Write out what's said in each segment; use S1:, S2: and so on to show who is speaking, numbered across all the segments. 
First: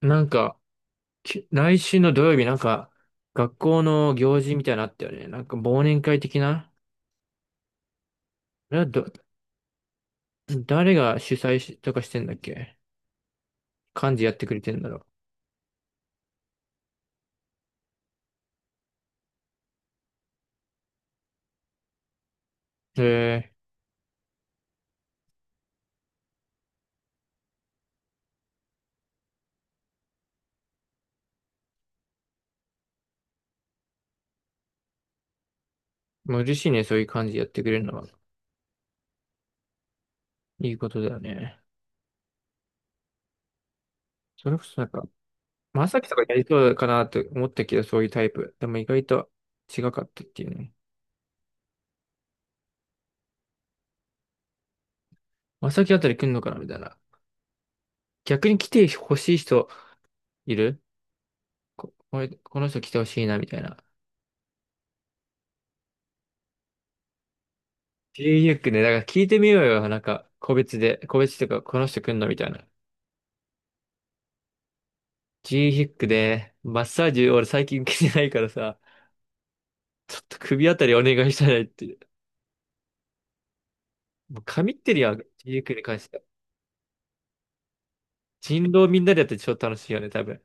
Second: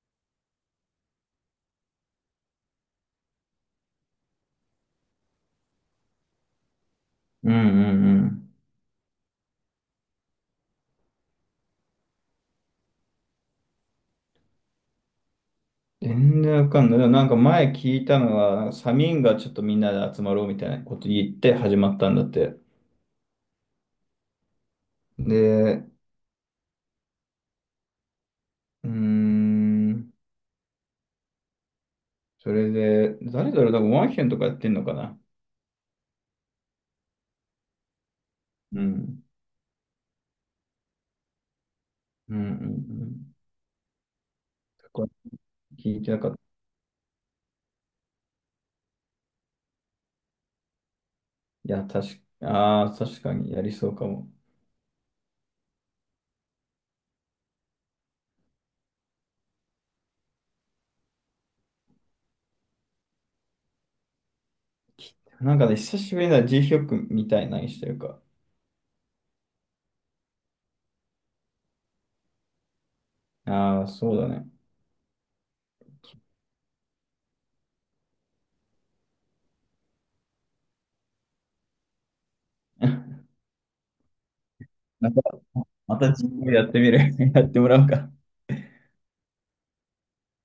S1: なんか、来週の土曜日、なんか、学校の行事みたいなのあったよね。なんか、忘年会的な。
S2: うんうんうん。
S1: あれはど、誰が主催しとかしてんだっけ？幹事やってくれてんだろ
S2: 全然わかんない。でもなんか前聞いたのは、サミンがちょっとみんなで集まろうみたいなこと言って始まったんだって。
S1: う。
S2: で、うーん、それで、誰だろう、なんかワンヒェンとかやってんのかな。
S1: もう嬉しいね、そういう幹事やってくれるのは。
S2: うん。
S1: いいことだよね。
S2: うんうんうん。
S1: それこそな
S2: そ
S1: んか、
S2: こは
S1: ま
S2: 聞
S1: さ
S2: い
S1: き
S2: て
S1: と
S2: な
S1: か
S2: かっ
S1: や
S2: た。
S1: りそうかなと思ったけど、そういうタイプ。でも意外と違かったっていうね。
S2: いや、確か、確かにやりそうかも。
S1: まさきあたり来んのかなみたいな。逆に来てほしい人いる？これこの人来てほしいな、みたいな。
S2: きなんかね、久しぶりだ、G ヒョクみたいなにしてるか。
S1: g ヒックね、だから聞いてみようよ。なんか、個別で、個別とか、この人来んのみたいな。
S2: ああ、そうだね。
S1: g ヒックで、マッサージ俺最近受けてないからさ、ちょっと首あたりお願いしたいって。もう神ってる
S2: ま
S1: やん、
S2: た、
S1: g ヒックに
S2: ま
S1: 関し
S2: た
S1: ては。
S2: G ヒョクやってみる。やってもらおうか。
S1: 人狼みんなでやって超楽しいよね、多分。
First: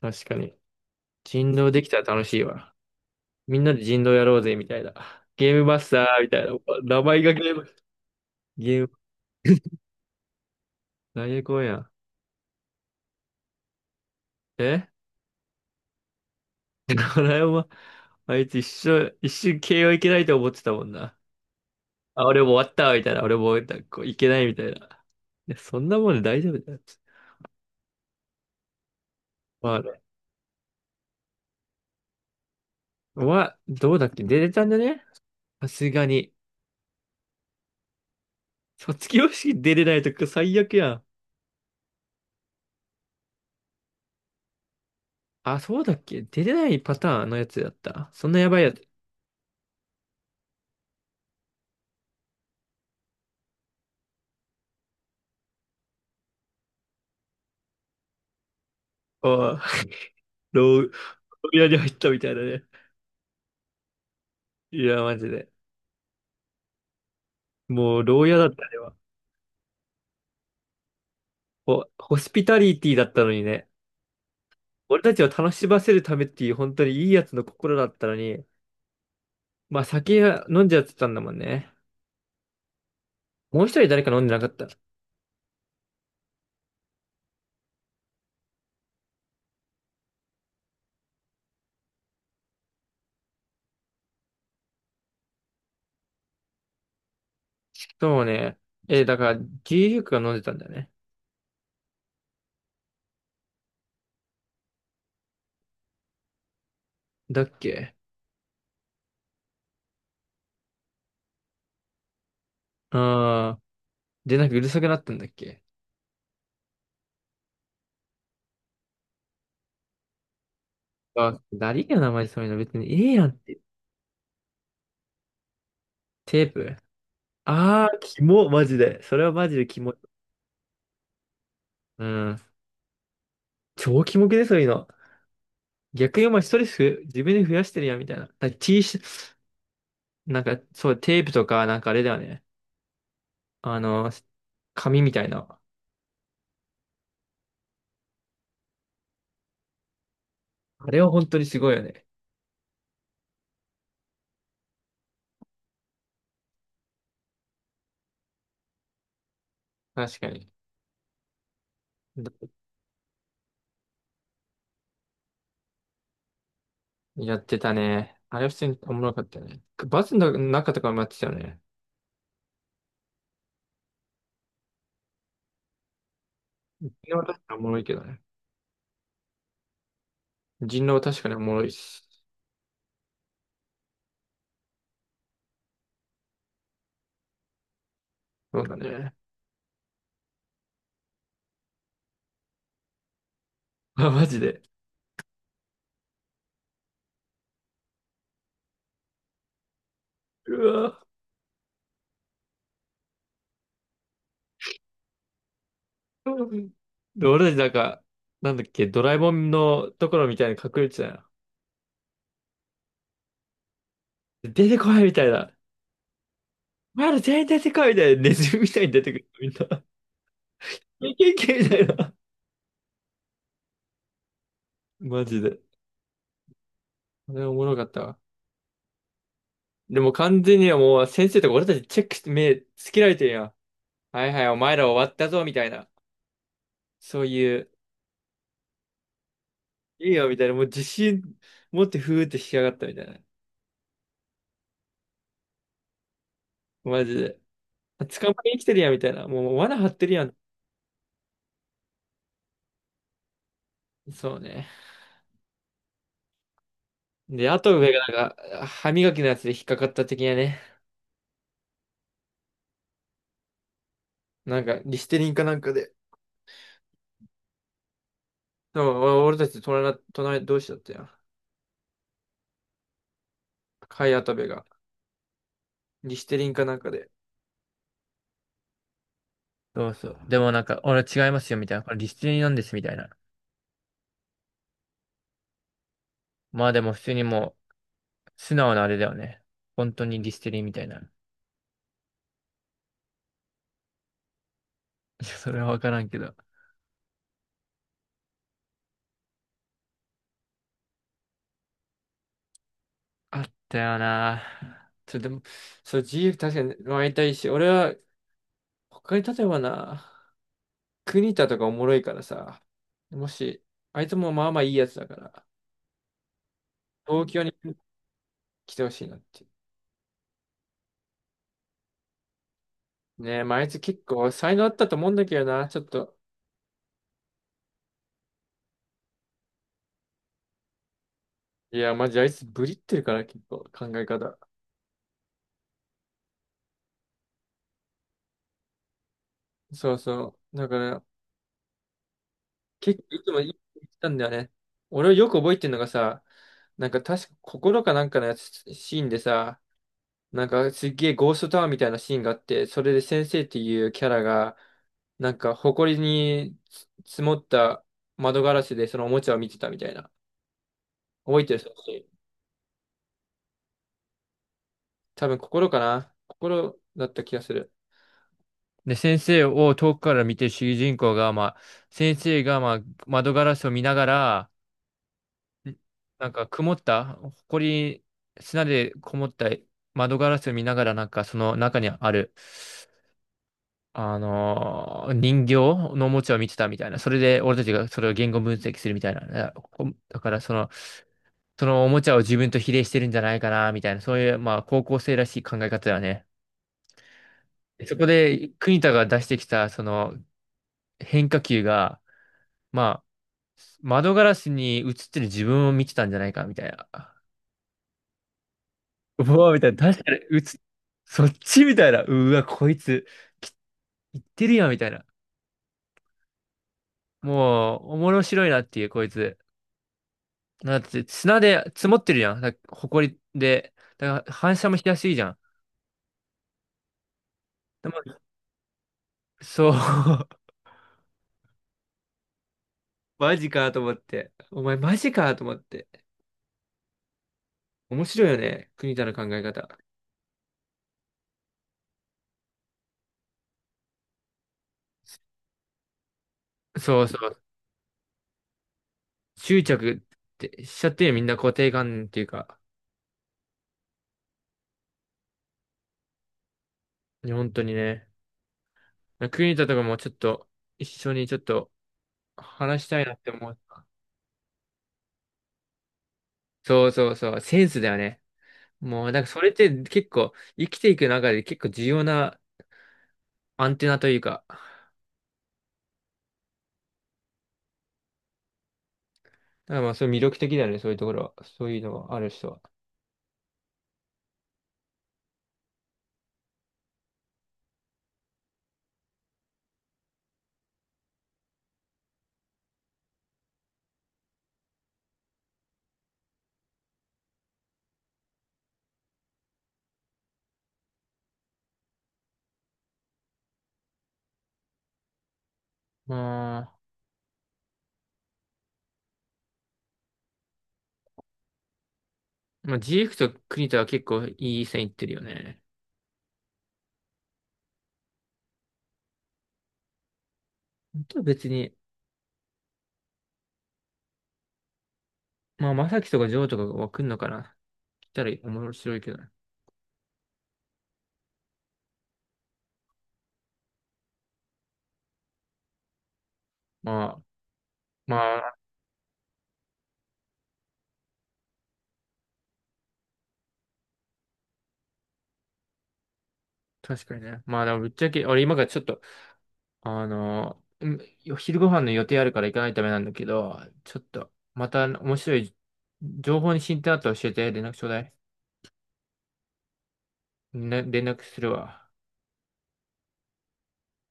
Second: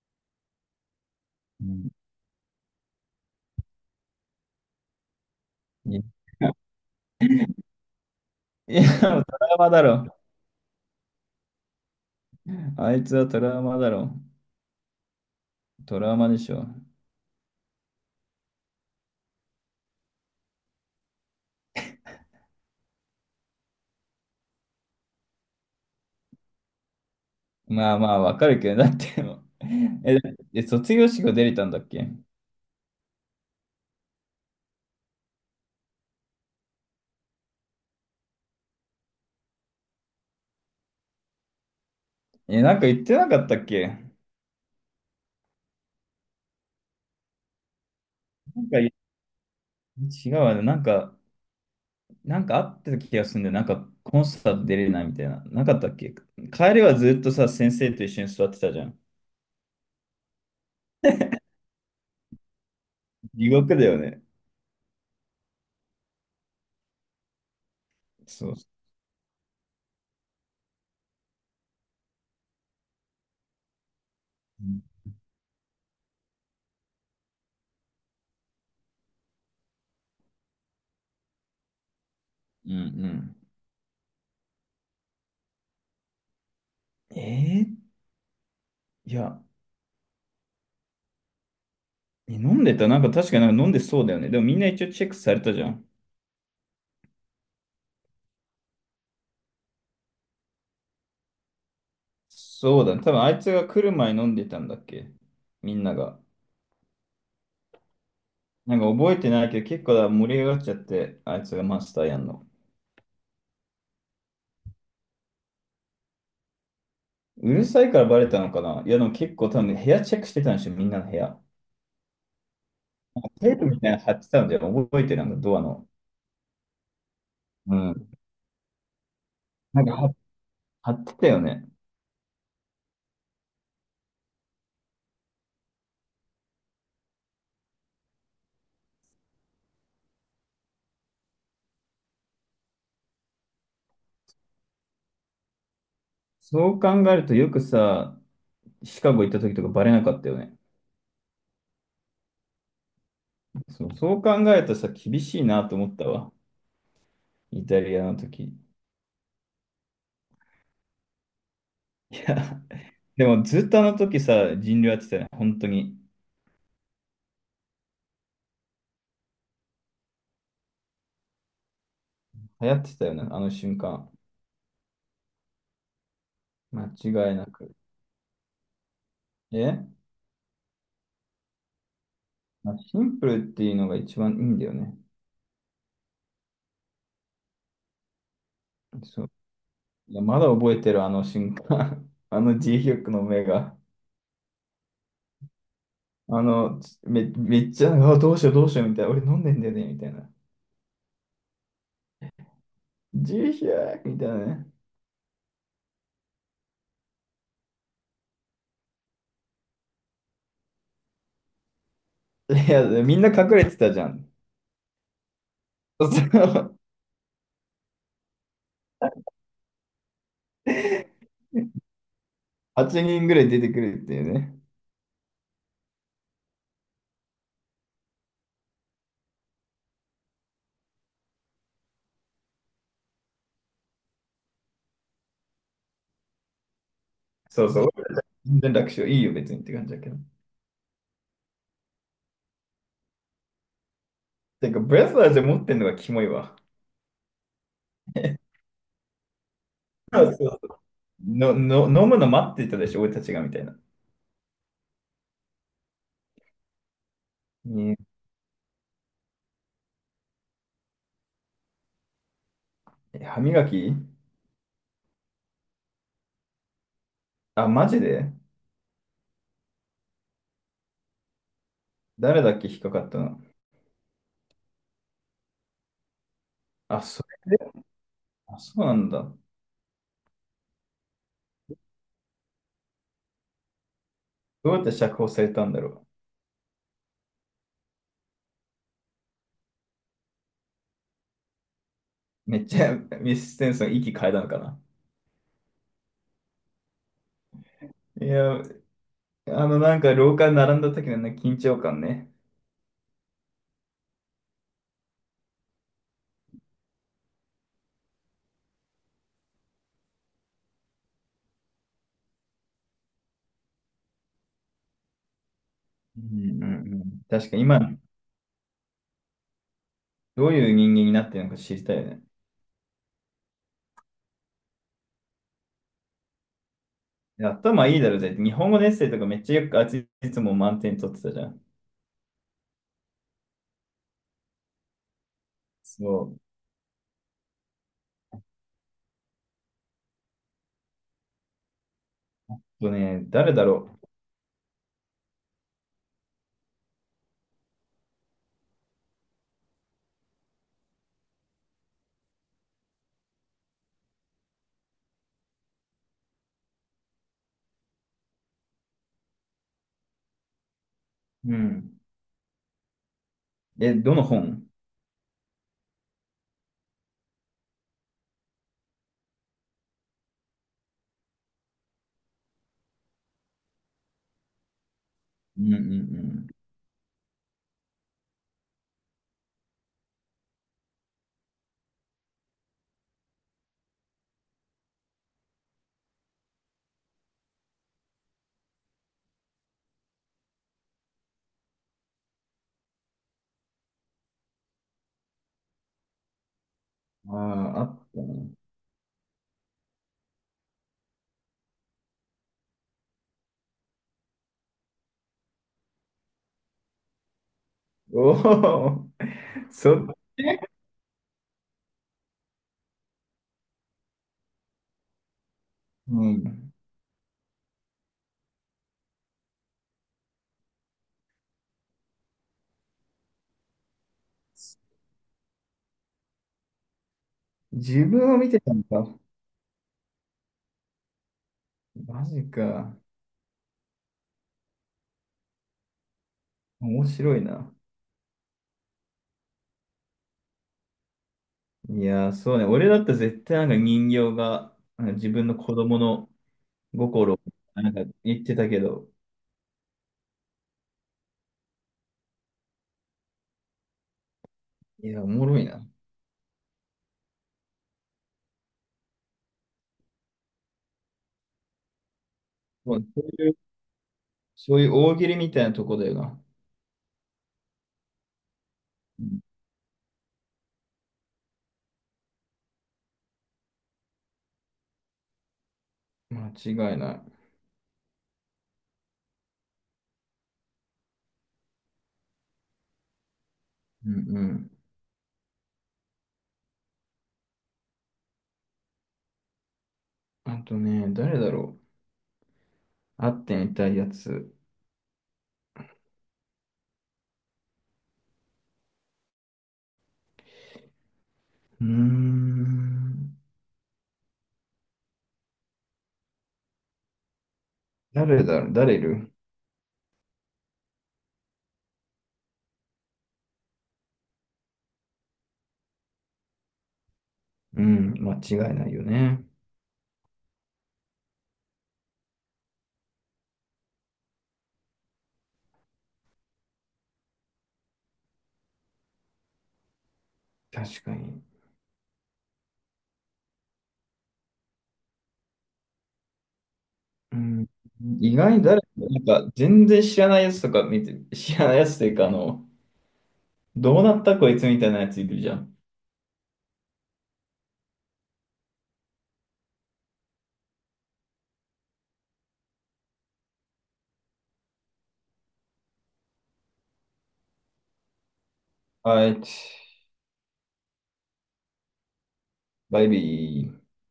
S1: 確かに。人
S2: う
S1: 狼でき
S2: ん。
S1: たら楽しいわ。みんなで人狼やろうぜ、みたいな。ゲームマスターみたいな。名前がゲーム、
S2: いや、
S1: ゲーム、
S2: もうトラウマだろ。
S1: 何やこんやん。
S2: あいつはトラウマだろ。
S1: え
S2: トラウマでしょ。
S1: ライオンは あいつ一瞬 いけないと思ってたもんな。あ、俺も終わったわみたいな。俺もなんいけないみたいな。いや、そんなもんで大丈夫だよ。
S2: まあまあ、わかるけど、だってもう、
S1: まあね。
S2: え、卒業式が出れたんだっけ？
S1: まあ、どうだっけ？出れたんだね、さすがに。卒業式出れないとか最悪やん。
S2: え、なんか言ってなかったっけ？
S1: あ、そうだっけ？出れないパターンのやつだった。そんなやばい
S2: なん
S1: や
S2: か
S1: つ。
S2: 違うわね。なんか、なんかあってた気がするんだよ。なんかコンサート出れないみたいな。なかったっけ？帰りはずっとさ、先生と一緒に座ってたじゃん。
S1: ああ、牢屋に入ったみたいだね。
S2: 地獄だよね。
S1: いや、マジで。もう、牢屋だっ
S2: そ
S1: た
S2: う。
S1: ね。あれはホホスピタリティだったのにね。
S2: うん
S1: 俺たちを楽しませるためっていう本当にいいやつの心だったのに。まあ、酒は飲んじゃってたんだもんね。
S2: うんう
S1: もう一人誰か飲んでなかった？
S2: ん。いや、え飲んでた。なんか確かなんか飲んでそうだよね。でもみんな一応チェックされたじゃん。
S1: そうね。え、だから、牛乳が飲んでたんだよね。
S2: そうだね。多分あいつが来る前に飲んでたんだっけ？みんなが。
S1: だっけ？
S2: なんか覚えてないけど結構だ盛り上がっちゃって、あいつがマスターやんの。
S1: ああー。で、なんかうるさくなったんだっけ？
S2: うるさいからバレたのかな。いやでも結構多分部屋チェックしてたんでしょ、みんなの部
S1: あ、
S2: 屋。
S1: 誰が名前そういうの別にええやんっ
S2: テー
S1: て。
S2: プみたいなの貼ってたんじゃん。覚えてるなんかドアの。
S1: テープ。
S2: う
S1: ああー、
S2: ん。
S1: キモ、マジで。それはマジでキ
S2: なん
S1: モい。
S2: か貼貼ってたよね。
S1: うん。超キモくね？そういうの。逆にお前ストレスふ自分で増やしてるやん、みたいな。T シャツ、なんか、そう、テープとか、なんかあれだよね。あの、紙みたいな。
S2: そう考えるとよくさ、シカゴ行った時とかバレなかったよね。
S1: あれは本当にすごいよね。
S2: そう、そう考えるとさ、厳しいなと思ったわ。イタリアの時。い
S1: 確かに。
S2: や、でもずっとあの時さ、人流やってたよね、本当に。
S1: やってたね。あれは普通におもろかったよね。バスの中とかもやってたよね。
S2: 流行ってたよね、あの瞬間。
S1: 人
S2: 間
S1: 狼は
S2: 違い
S1: 確
S2: な
S1: かにおも
S2: く。
S1: ろいけどね。
S2: え、
S1: 人狼は確かにおもろいし。
S2: まあ、シンプルっていうのが一番いいんだよね。
S1: そうだね。
S2: そう。いや、まだ覚えてる、あの瞬間。あの G ヒョクの目が。
S1: あ、マジで。
S2: めっちゃ、あ、どうしよう、どうしよう、みたいな。俺飲んでんだよね、みたいな。
S1: うわ。
S2: G ヒョクみたいなね。
S1: で、俺たちなんか、なんだっけ、ドラえもんのところみたいに隠れてたよ。
S2: いや、みんな隠れてたじゃん。
S1: 出てこいみたいな。
S2: そう、
S1: お前ら全員出てこいみたいな。ネズミみたいに出てくる。みんな。いけいけみたいな。
S2: 8人ぐらい出てくるっていうね。
S1: マジで。あれおもろかったわ。でも完全にはもう先生とか俺たちチェックして目つけられてるやん。はいはい、お前ら終わったぞみたいな。そうい
S2: そ
S1: う、
S2: うそう。全然楽勝いいよ、別にって感じだけ
S1: いい
S2: ど。
S1: よみたいな、もう自信持ってふーって引き上がったみたいな。
S2: てか、ブレスラーで持ってんのがキモいわ。
S1: マジで。捕まえに来てるやんみたいな。もう罠張ってる
S2: そ
S1: やん。
S2: う、飲むの待ってたでしょ、俺たちが、みたいな。
S1: そうね。で、あと上
S2: ね、
S1: がなんか、歯磨きのやつで引っかかった的なね。
S2: え歯磨き。
S1: なんか、リステリンかなんかで。
S2: あ、マジで。
S1: でも、俺たち隣同士だったやん。
S2: 誰だっけ引っかかったの？
S1: 貝跡部が。リステリンかなんか
S2: あ、
S1: で。
S2: それで、あ、そうなんだ。
S1: そうそう。でもなんか、俺違いますよ、みたいな。これリステリンなんです、みたいな。
S2: どうやって釈放されたんだろ
S1: まあでも普通にもう、素直なあれだよね。本当にリステリンみたいな。い
S2: う。めっちゃ ミス・ステンソン息変えたのかな。
S1: や、それはわからんけど。
S2: いや、あの、なんか廊下に並んだ時のね、緊張感ね。
S1: あったよな。それでも、そう、自由確かに会いたいし、俺は、他に例えばな、国田とかおもろいからさ、もし、あいつもまあまあいいやつだから、
S2: うんうんうん。
S1: 東京
S2: 確
S1: に
S2: かに今、
S1: 来てほしいなって。
S2: どういう人間になってるのか知りたいよね。
S1: ねえ、まあ、あいつ結構才能あったと思うんだけどな、ちょっと。
S2: いや頭いいだろ、じゃあ日本語のエッセイとかめっちゃよくあいついつも満点取ってたじゃん。
S1: いや、マジあいつブリってるから、結構考え方。
S2: そ
S1: そうそう。だから、
S2: う。あと
S1: 結構い
S2: ね、
S1: つも言っ
S2: 誰だろ
S1: たんだよね。俺をよく覚えてるのがさ、なんか確か心かなんかのやつシーンでさ、なんかすっげえゴーストタワーみたいなシーンがあって、それで先生っていうキャラが、なんか埃に積もった窓ガラスでそのおもちゃを見てたみたいな。覚え
S2: う。
S1: て
S2: う
S1: る？
S2: ん。え、どの本？
S1: 多分心かな。心だった気がする。で、先生を遠くから見てる主人公が、まあ、先生が、まあ、窓ガラスを見ながら、
S2: うん
S1: ん
S2: う
S1: なんか
S2: ん
S1: 曇った、埃、砂でこもった窓ガラスを見ながら、なんかその中にある人形のおもちゃを見てたみたいな。それで俺たちがそれを言語分析するみたいなね。だからその、おもちゃを自分と比例してるんじゃないかな、みたいな。そういう、まあ、高校生らしい考え方だよね。
S2: うん。ああ、あ
S1: そこ
S2: った
S1: で、
S2: ね。
S1: 国田が出してきた、その変化球が、まあ、窓ガラスに映ってる自分を見てたんじゃないか、みたいな。
S2: おお、
S1: うわ、みたいな。確
S2: そ、
S1: かにそっちみたいな。うわ、こいつ、き言ってるやん、みたいな。
S2: うん。
S1: もう、面白いなっていう、こいつ。だって砂で積もってるじゃん。埃で。だから反射もしやすいじゃん。でも
S2: 自分を見てたのか。
S1: そう。
S2: マジか。
S1: マジかと思って。お前マジかと思って。
S2: 面白いな。
S1: 面白いよね。国田の考え方。
S2: いやー、そうね。俺だったら絶対なんか人形が、なんか自分の子供の
S1: そうそ
S2: 心を
S1: う。
S2: なんか言ってたけど、
S1: 執着ってしちゃってるよ、みんな固定観念っていうか。
S2: いや、おもろいな。
S1: いや本当にね。国田とかもちょっと一緒にちょっと話し
S2: も
S1: た
S2: う
S1: いなっ
S2: そ
S1: て
S2: うい
S1: 思
S2: う、
S1: った。
S2: そういう大喜利みたいなとこだよな。
S1: そうそうそう。センスだよね。もう、だ
S2: う
S1: からそ
S2: ん、
S1: れって結構生きていく中で結構重要なアンテナというか、
S2: 間違いない。
S1: だからまあ、そういう魅力的だよね、そういうところは。そういうのがある人は。
S2: うんうん。あとね、誰だろう。会ってみたいやつ。うーん。
S1: ま
S2: 誰だろう、誰いる？
S1: あ、ジークと栗田は結構いい線いってるよね。
S2: うん、間違いないよね。
S1: 本当は別に、まあ、まさきとかジョーとかが来んのかな。来たら面白いけどね。
S2: 確かに。
S1: まあ、
S2: うん、意
S1: ま
S2: 外
S1: あ、
S2: に誰か、なんか全然知らないやつとか見て、知らないやつというか、あの、どうなったこいつみたいなやついるじゃん。
S1: 確かにね。まあ、でもぶっちゃけ、俺今からちょっと、あのー、う昼ご飯の予定あるから行かないためなんだけど、ちょっと、また面白い情報に進展あったら教えて、連絡ちょうだい。
S2: はい、
S1: ね、連絡するわ。
S2: バイビー。